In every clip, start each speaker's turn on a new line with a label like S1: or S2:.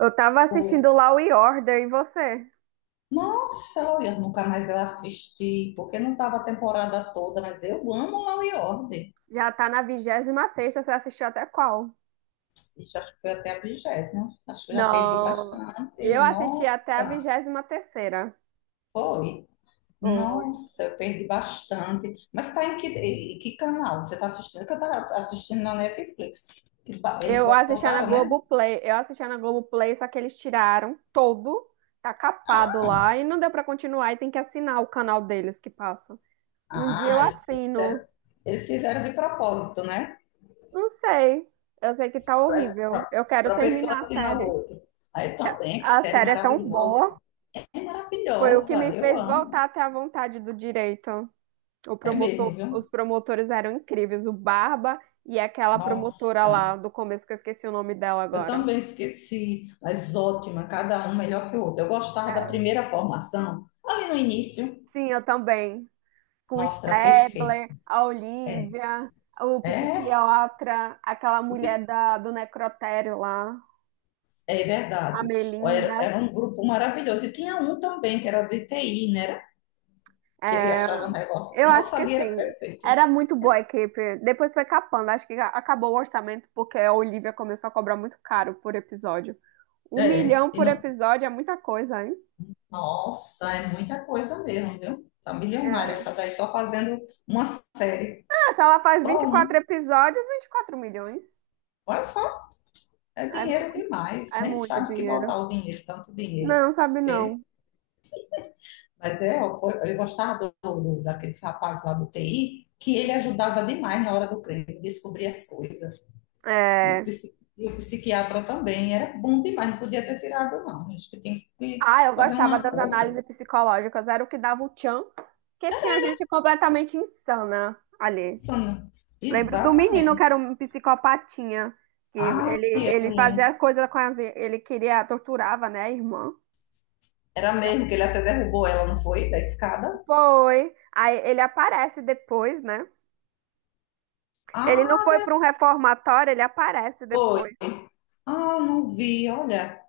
S1: Eu tava
S2: Pô,
S1: assistindo Law e Order e você?
S2: nossa, Law e Order, nunca mais eu assisti, porque não estava a temporada toda, mas eu amo Law e Order.
S1: Já tá na 26ª. Você assistiu até qual?
S2: Ixi, acho que foi até a vigésima. Acho que eu já perdi
S1: Não,
S2: bastante.
S1: eu assisti até a
S2: Nossa,
S1: 23ª.
S2: foi.
S1: Foi.
S2: Nossa, eu perdi bastante. Mas tá em que canal você está assistindo? Que eu estava assistindo na Netflix. Eles
S1: Eu assistia na
S2: voltaram, né?
S1: Globoplay, eu assistia na Globoplay, só que eles tiraram todo, tá capado lá e não deu pra continuar e tem que assinar o canal deles que passa. Um dia eu
S2: Ah,
S1: assino,
S2: eles fizeram de propósito, né?
S1: não sei, eu sei que tá horrível, eu quero
S2: Para a pessoa
S1: terminar a
S2: assinar o
S1: série.
S2: outro. Aí também, que
S1: A
S2: série
S1: série é tão boa,
S2: maravilhosa. É
S1: foi o que me
S2: maravilhosa, eu
S1: fez
S2: amo.
S1: voltar até a vontade do direito. O
S2: É mesmo,
S1: promotor, os
S2: viu?
S1: promotores eram incríveis, o Barba e aquela promotora lá
S2: Nossa,
S1: do começo, que eu esqueci o nome dela
S2: eu
S1: agora.
S2: também esqueci, mas ótima, cada um melhor que o outro. Eu gostava da
S1: É,
S2: primeira formação, ali no início.
S1: sim, eu também. Com o
S2: Nossa, era perfeito.
S1: Stabler, a
S2: É,
S1: Olivia, o
S2: é,
S1: psiquiatra, aquela
S2: o pis-
S1: mulher do necrotério lá,
S2: é
S1: a
S2: verdade. Ó, era,
S1: Melinda.
S2: era um grupo maravilhoso. E tinha um também que era de TI, né? Era? Que ele
S1: É,
S2: achava um negócio.
S1: eu acho
S2: Nossa,
S1: que
S2: ali era
S1: sim,
S2: perfeito.
S1: era muito boa a equipe. Depois foi capando, acho que acabou o orçamento porque a Olivia começou a cobrar muito caro por episódio. Um
S2: É,
S1: milhão
S2: e
S1: por
S2: não.
S1: episódio é muita coisa, hein?
S2: Nossa, é muita coisa mesmo, viu? Tá milionária
S1: É.
S2: essa daí, só fazendo uma série.
S1: Se ela faz vinte
S2: Só
S1: e
S2: uma.
S1: quatro episódios, 24 milhões.
S2: Olha, é
S1: É
S2: dinheiro
S1: muito,
S2: demais,
S1: é
S2: nem
S1: muito
S2: sabe o que
S1: dinheiro.
S2: botar o dinheiro, tanto dinheiro.
S1: Não, sabe não.
S2: Mas é, eu gostava daquele rapaz lá do TI, que ele ajudava demais na hora do crime, descobrir as coisas. E o,
S1: É...
S2: e o psiquiatra também, era bom demais, não podia ter tirado, não. A gente tem que
S1: Ah, eu
S2: fazer um
S1: gostava das
S2: acordo.
S1: análises psicológicas, era o que dava o tchan, que tinha gente completamente insana ali. Lembro do menino que
S2: Exatamente.
S1: era um psicopatinha, que
S2: Ah,
S1: ele
S2: eu...
S1: fazia coisa com as, ele queria, torturava, né, a irmã.
S2: era mesmo que ele até derrubou ela, não foi? Da escada?
S1: Foi. Aí ele aparece depois, né? Ele não
S2: Ah,
S1: foi para um reformatório, ele aparece
S2: foi.
S1: depois.
S2: Ah, não vi, olha.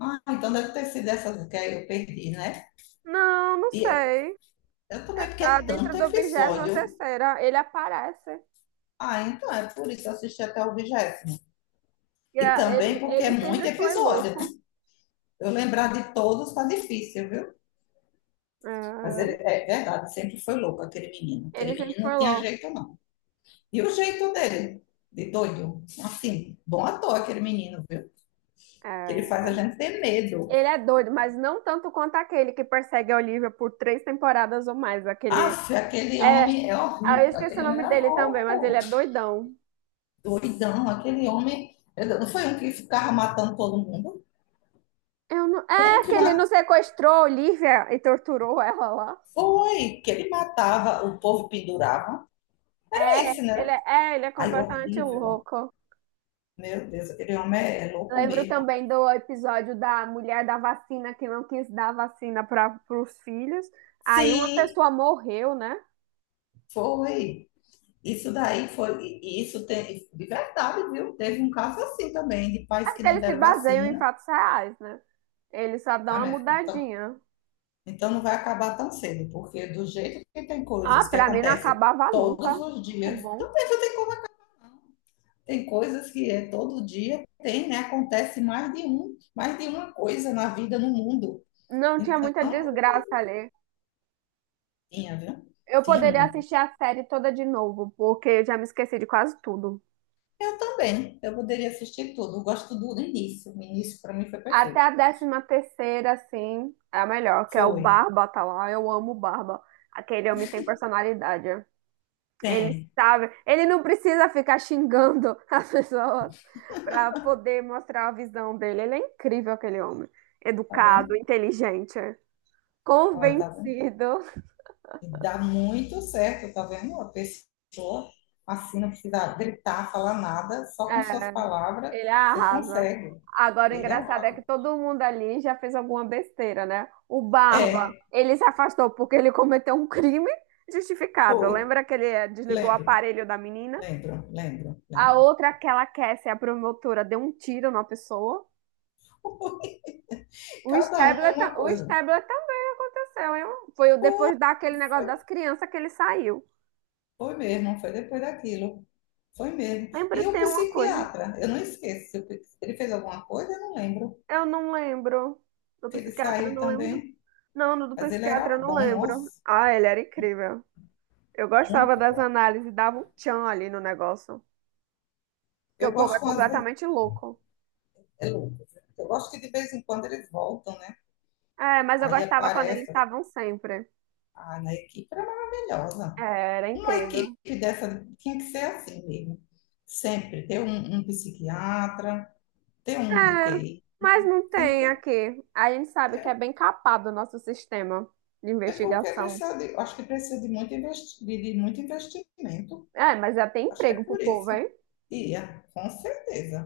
S2: Ah, então deve ter sido essas que eu perdi, né?
S1: Não, não
S2: E é-
S1: sei.
S2: eu
S1: É.
S2: também, porque
S1: Tá
S2: é
S1: dentro
S2: tanto
S1: do 23
S2: episódio.
S1: terceira Ele aparece.
S2: Ah, então é por isso que eu assisti até o vigésimo.
S1: E,
S2: E também
S1: Ele,
S2: porque é
S1: ele
S2: muito
S1: sempre foi
S2: episódio, né?
S1: louco.
S2: Eu lembrar de todos tá difícil, viu? Mas
S1: É,
S2: ele, é verdade, sempre foi louco aquele menino.
S1: ele
S2: Aquele
S1: sempre
S2: menino
S1: foi
S2: não tinha
S1: louco.
S2: jeito, não. E o jeito dele, de doido. Assim, bom ator aquele menino, viu? Que ele faz a
S1: É.
S2: gente ter medo.
S1: Ele é doido, mas não tanto quanto aquele que persegue a Olivia por 3 temporadas ou mais. Aquele.
S2: Aff, aquele
S1: É.
S2: homem é
S1: Eu
S2: horrível.
S1: esqueci
S2: Aquele
S1: o
S2: homem
S1: nome
S2: era
S1: dele também, mas ele
S2: louco.
S1: é doidão.
S2: Doidão, aquele homem. Não foi um que ficava matando todo mundo?
S1: Eu não...
S2: Um
S1: É,
S2: que
S1: que ele
S2: matou.
S1: não sequestrou a Olivia e torturou ela lá.
S2: Foi, que ele matava, o povo pendurava. Era
S1: É,
S2: esse,
S1: ele
S2: né?
S1: é, é, ele é
S2: Ai,
S1: completamente
S2: horrível.
S1: louco.
S2: Meu Deus, aquele homem é, é louco
S1: Lembro
S2: mesmo.
S1: também do episódio da mulher da vacina que não quis dar vacina para os filhos. Aí uma
S2: Sim,
S1: pessoa morreu, né?
S2: foi. Isso daí foi. E isso tem, de verdade, viu? Teve um caso assim também, de
S1: É
S2: pais que
S1: porque
S2: não
S1: eles se
S2: deram
S1: baseiam em
S2: vacina.
S1: fatos reais, né? Eles só dão
S2: Tá,
S1: uma
S2: minha filha? Então,
S1: mudadinha.
S2: então não vai acabar tão cedo, porque do jeito que tem
S1: Ah,
S2: coisas que
S1: pra mim não
S2: acontecem
S1: acabava nunca.
S2: todos os
S1: Muito
S2: dias, então
S1: bom.
S2: pensa, tem. Tem coisas que é todo dia tem, né? Acontece mais de um, mais de uma coisa na vida, no mundo.
S1: Não tinha
S2: Então,
S1: muita desgraça ali.
S2: tinha, viu?
S1: Eu
S2: Tinha
S1: poderia
S2: muito.
S1: assistir a série toda de novo, porque eu já me esqueci de quase tudo.
S2: Eu também. Eu poderia assistir tudo. Eu gosto do início. O início para mim foi
S1: Até
S2: perfeito.
S1: a 13ª, assim, é a melhor, que é o
S2: Foi.
S1: Barba, tá lá. Eu amo o Barba. Aquele homem tem personalidade. Ele
S2: Tem.
S1: sabe, ele não precisa ficar xingando as pessoas para poder mostrar a visão dele. Ele é incrível, aquele homem.
S2: Tá
S1: Educado,
S2: vendo?
S1: inteligente,
S2: Olha, tá vendo?
S1: convencido.
S2: E dá muito certo, tá vendo? A pessoa assim não precisa gritar, falar nada, só com suas
S1: É,
S2: palavras
S1: ele
S2: você
S1: arrasa.
S2: consegue.
S1: Agora, o
S2: Ele é
S1: engraçado é que
S2: algo.
S1: todo mundo ali já fez alguma besteira, né? O Barba,
S2: É,
S1: ele se afastou porque ele cometeu um crime justificado.
S2: foi.
S1: Lembra que ele desligou o
S2: Lembro,
S1: aparelho da menina?
S2: lembro, lembro,
S1: A
S2: lembro.
S1: outra, aquela Cassie, a promotora, deu um tiro na pessoa. O
S2: Cada um é
S1: Stabler, ta-
S2: uma
S1: o
S2: coisa.
S1: Stabler também aconteceu, hein? Depois daquele negócio
S2: Foi,
S1: das crianças que ele saiu.
S2: foi mesmo, foi depois daquilo. Foi mesmo.
S1: Lembra,
S2: E o
S1: tem uma coisa.
S2: psiquiatra, eu não esqueço. Se o pi- se ele fez alguma coisa, eu não lembro.
S1: Eu não lembro. Do
S2: Que ele
S1: psiquiatra, eu
S2: saiu
S1: não lembro.
S2: também,
S1: Não, do
S2: mas ele
S1: psiquiatra,
S2: era
S1: eu não
S2: bom,
S1: lembro.
S2: nossa,
S1: Ah, ele era incrível. Eu gostava
S2: muito
S1: das
S2: bom.
S1: análises, dava um tchan ali no negócio. Porque
S2: Eu
S1: o povo é
S2: gosto, quando, às vezes,
S1: completamente louco.
S2: é louco, né? Eu gosto que de vez em quando eles voltam, né?
S1: É, mas eu
S2: Aí
S1: gostava quando eles
S2: aparece,
S1: estavam sempre.
S2: ah, na equipe era
S1: É,
S2: maravilhosa.
S1: era
S2: Uma
S1: incrível.
S2: equipe dessa tinha que ser assim mesmo. Sempre ter um, um psiquiatra, ter
S1: É,
S2: um de T I.
S1: mas não
S2: Tem que
S1: tem
S2: ter.
S1: aqui. A gente sabe que é
S2: É.
S1: bem capado o nosso sistema de
S2: É porque
S1: investigação.
S2: precisa de, acho que precisa de muito, de muito investimento.
S1: É, mas já tem
S2: Acho que é
S1: emprego pro
S2: por
S1: povo,
S2: isso.
S1: hein?
S2: Ia, com certeza.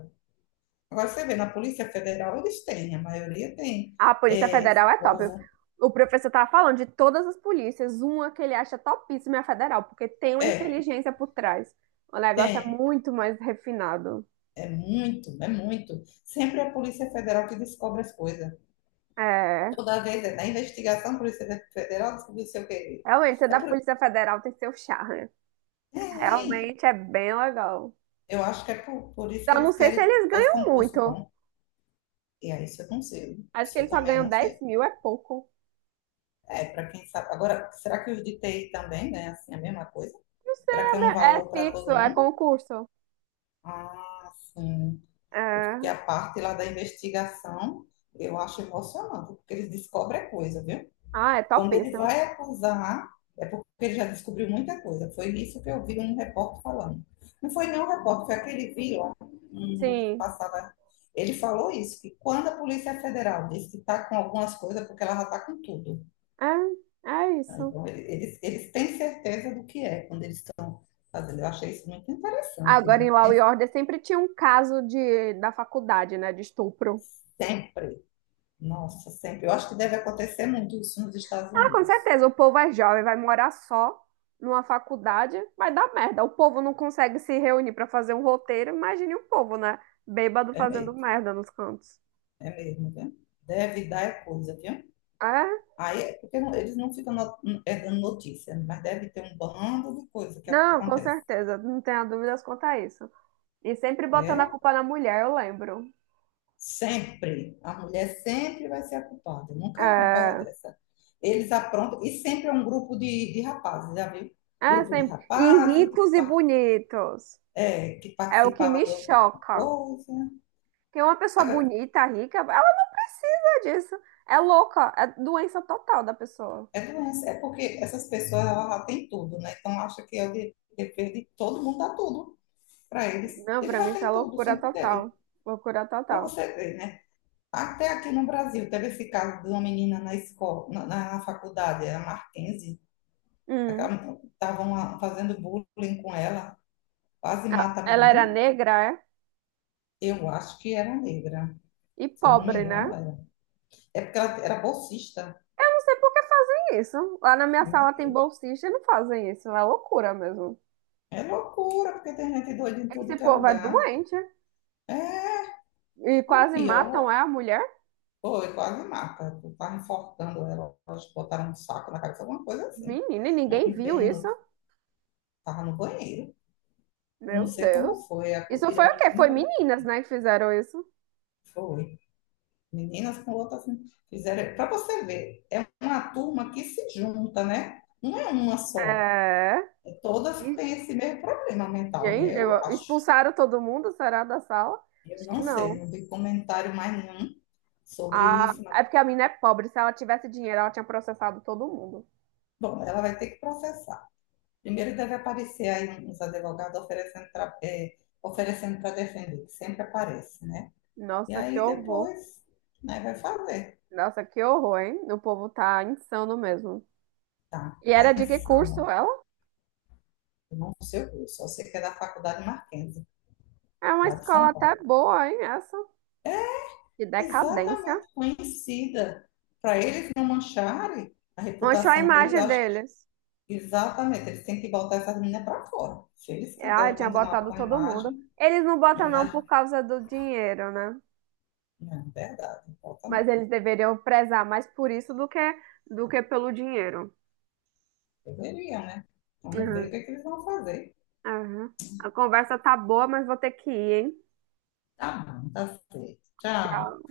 S2: Agora você vê, na Polícia Federal eles têm, a maioria tem.
S1: Ah, a Polícia
S2: É,
S1: Federal
S2: esse
S1: é top.
S2: povo,
S1: O professor tava falando de todas as polícias, uma que ele acha topíssima é a federal, porque tem uma
S2: é,
S1: inteligência por trás. O negócio é
S2: tem.
S1: muito mais refinado.
S2: É muito, é muito. Sempre é a Polícia Federal que descobre as coisas.
S1: É,
S2: Toda vez é na investigação, a Polícia Federal descobriu sei o quê.
S1: realmente, ser da Polícia Federal tem seu charme.
S2: É, tem.
S1: Realmente é bem legal.
S2: Eu acho que é por isso que
S1: Então, não
S2: eles
S1: sei se
S2: querem,
S1: eles
S2: faz
S1: ganham
S2: concurso
S1: muito.
S2: bom. E aí, isso eu não sei.
S1: Acho que
S2: Isso eu
S1: eles só
S2: também
S1: ganham
S2: não
S1: dez
S2: sei.
S1: mil, é pouco.
S2: É, para quem sabe. Agora, será que os de TI também ganham assim a mesma coisa?
S1: Não sei,
S2: Será que é um
S1: é
S2: valor para
S1: fixo,
S2: todo
S1: é
S2: mundo?
S1: concurso.
S2: Ah, sim. Porque
S1: É.
S2: a parte lá da investigação eu acho emocionante, porque eles descobrem coisa, viu?
S1: Ah, é
S2: Quando ele
S1: topíssimo.
S2: vai acusar, é porque ele já descobriu muita coisa. Foi isso que eu vi um repórter falando. Não foi nem nenhum repórter, foi aquele vilão que
S1: Sim.
S2: passava. Ele falou isso, que quando a Polícia Federal disse que está com algumas coisas, é porque ela já está com tudo.
S1: É, é isso.
S2: Então, eles têm certeza do que é quando eles estão fazendo. Eu achei isso muito interessante,
S1: Agora, em
S2: né?
S1: Law e
S2: Tem
S1: Order, sempre tinha um caso da faculdade, né? De estupro.
S2: sempre, nossa, sempre. Eu acho que deve acontecer muito isso nos Estados
S1: Ah, com
S2: Unidos.
S1: certeza, o povo é jovem, vai morar só numa faculdade, vai dar merda. O povo não consegue se reunir pra fazer um roteiro. Imagine o povo, né? Bêbado
S2: É
S1: fazendo
S2: mesmo,
S1: merda nos cantos.
S2: é mesmo, viu? Deve dar é coisa, viu?
S1: É?
S2: Aí, é porque eles não ficam é, dando notícia, né? Mas deve ter um bando de coisa que
S1: Não, com
S2: acontece.
S1: certeza. Não tenha dúvidas quanto a isso. E sempre botando
S2: É,
S1: a culpa na mulher, eu lembro.
S2: sempre. A mulher sempre vai ser a culpada. Nunca vi uma coisa
S1: É,
S2: dessa. Eles aprontam, e sempre é um grupo de rapazes, já viu?
S1: é
S2: Grupo de
S1: sempre. E
S2: rapazes que
S1: ricos e bonitos.
S2: é, que
S1: É o que
S2: participava
S1: me
S2: de alguma
S1: choca.
S2: coisa.
S1: Tem uma pessoa
S2: Agora,
S1: bonita, rica, ela não precisa disso. É louca, é doença total da pessoa.
S2: é doença, é porque essas pessoas elas já têm tudo, né? Então acha que é o dever de todo mundo dar tudo para eles.
S1: Não,
S2: Ele
S1: pra
S2: já
S1: mim isso é
S2: tem tudo,
S1: loucura
S2: sempre teve.
S1: total. Loucura
S2: Para
S1: total.
S2: você ver, né? Até aqui no Brasil teve esse caso de uma menina na escola, na faculdade, era Marquense,
S1: Hum.
S2: estavam fazendo bullying com ela, quase
S1: Ela
S2: mata a
S1: ela era
S2: menina.
S1: negra, é?
S2: Eu acho que era negra,
S1: E
S2: se eu não me
S1: pobre, né?
S2: engano, era. É porque ela era bolsista.
S1: Eu não sei por que fazem isso. Lá na minha sala tem bolsista e não fazem isso. É loucura mesmo.
S2: É loucura, porque tem gente doida em tudo
S1: Esse
S2: que é
S1: povo é
S2: lugar.
S1: doente.
S2: É
S1: E
S2: o
S1: quase matam é,
S2: pior.
S1: a mulher.
S2: Foi, quase mata. Eu tava enforcando ela. Elas botaram um saco na cabeça, alguma coisa assim.
S1: Menina, e
S2: Não
S1: ninguém
S2: vi
S1: viu
S2: bem,
S1: isso.
S2: tava no banheiro. Eu não
S1: Meu
S2: sei como
S1: Deus.
S2: foi.
S1: Isso
S2: Acudiram
S1: foi
S2: a
S1: o quê?
S2: menina,
S1: Foi
S2: ela não
S1: meninas, né, que fizeram isso.
S2: foi. Meninas com outras assim, fizeram. Para você ver, é uma turma que se junta, né? Não é uma só.
S1: É.
S2: É, todas
S1: E,
S2: têm esse mesmo problema mental,
S1: Gente,
S2: né? Eu acho.
S1: expulsaram todo mundo, será, da sala?
S2: Eu
S1: Acho que
S2: não sei,
S1: não.
S2: não vi comentário mais nenhum sobre
S1: Ah,
S2: isso.
S1: é porque a mina é pobre. Se ela tivesse dinheiro, ela tinha processado todo mundo.
S2: Bom, ela vai ter que processar. Primeiro deve aparecer aí uns advogados oferecendo para é, oferecendo para defender, que sempre aparece, né? E
S1: Nossa, que
S2: aí
S1: horror.
S2: depois, né, vai fazer.
S1: Nossa, que horror, hein? O povo tá insano mesmo.
S2: Tá,
S1: E
S2: tá
S1: era de que curso
S2: insano.
S1: ela?
S2: Eu não sei o curso, eu sei que é da Faculdade Marquense,
S1: É uma
S2: lá de
S1: escola
S2: São
S1: até
S2: Paulo.
S1: boa, hein? Essa. Que decadência.
S2: Exatamente conhecida. Para eles não mancharem a
S1: Manchou a
S2: reputação deles, eu
S1: imagem
S2: acho
S1: deles.
S2: que exatamente, eles têm que botar essas meninas para fora. Se eles
S1: Ah,
S2: quiserem
S1: tinha
S2: continuar
S1: botado
S2: com
S1: todo mundo. Eles não
S2: a
S1: botam não por
S2: imagem
S1: causa do dinheiro, né?
S2: não é verdade, não importa
S1: Mas
S2: não.
S1: eles deveriam prezar mais por isso do que, pelo dinheiro.
S2: Deveriam, né? Vamos ver
S1: Uhum.
S2: o que, é que eles vão fazer.
S1: Aham. A conversa tá boa, mas vou ter que ir, hein?
S2: Tá bom, tá certo. Tchau.
S1: Tchau.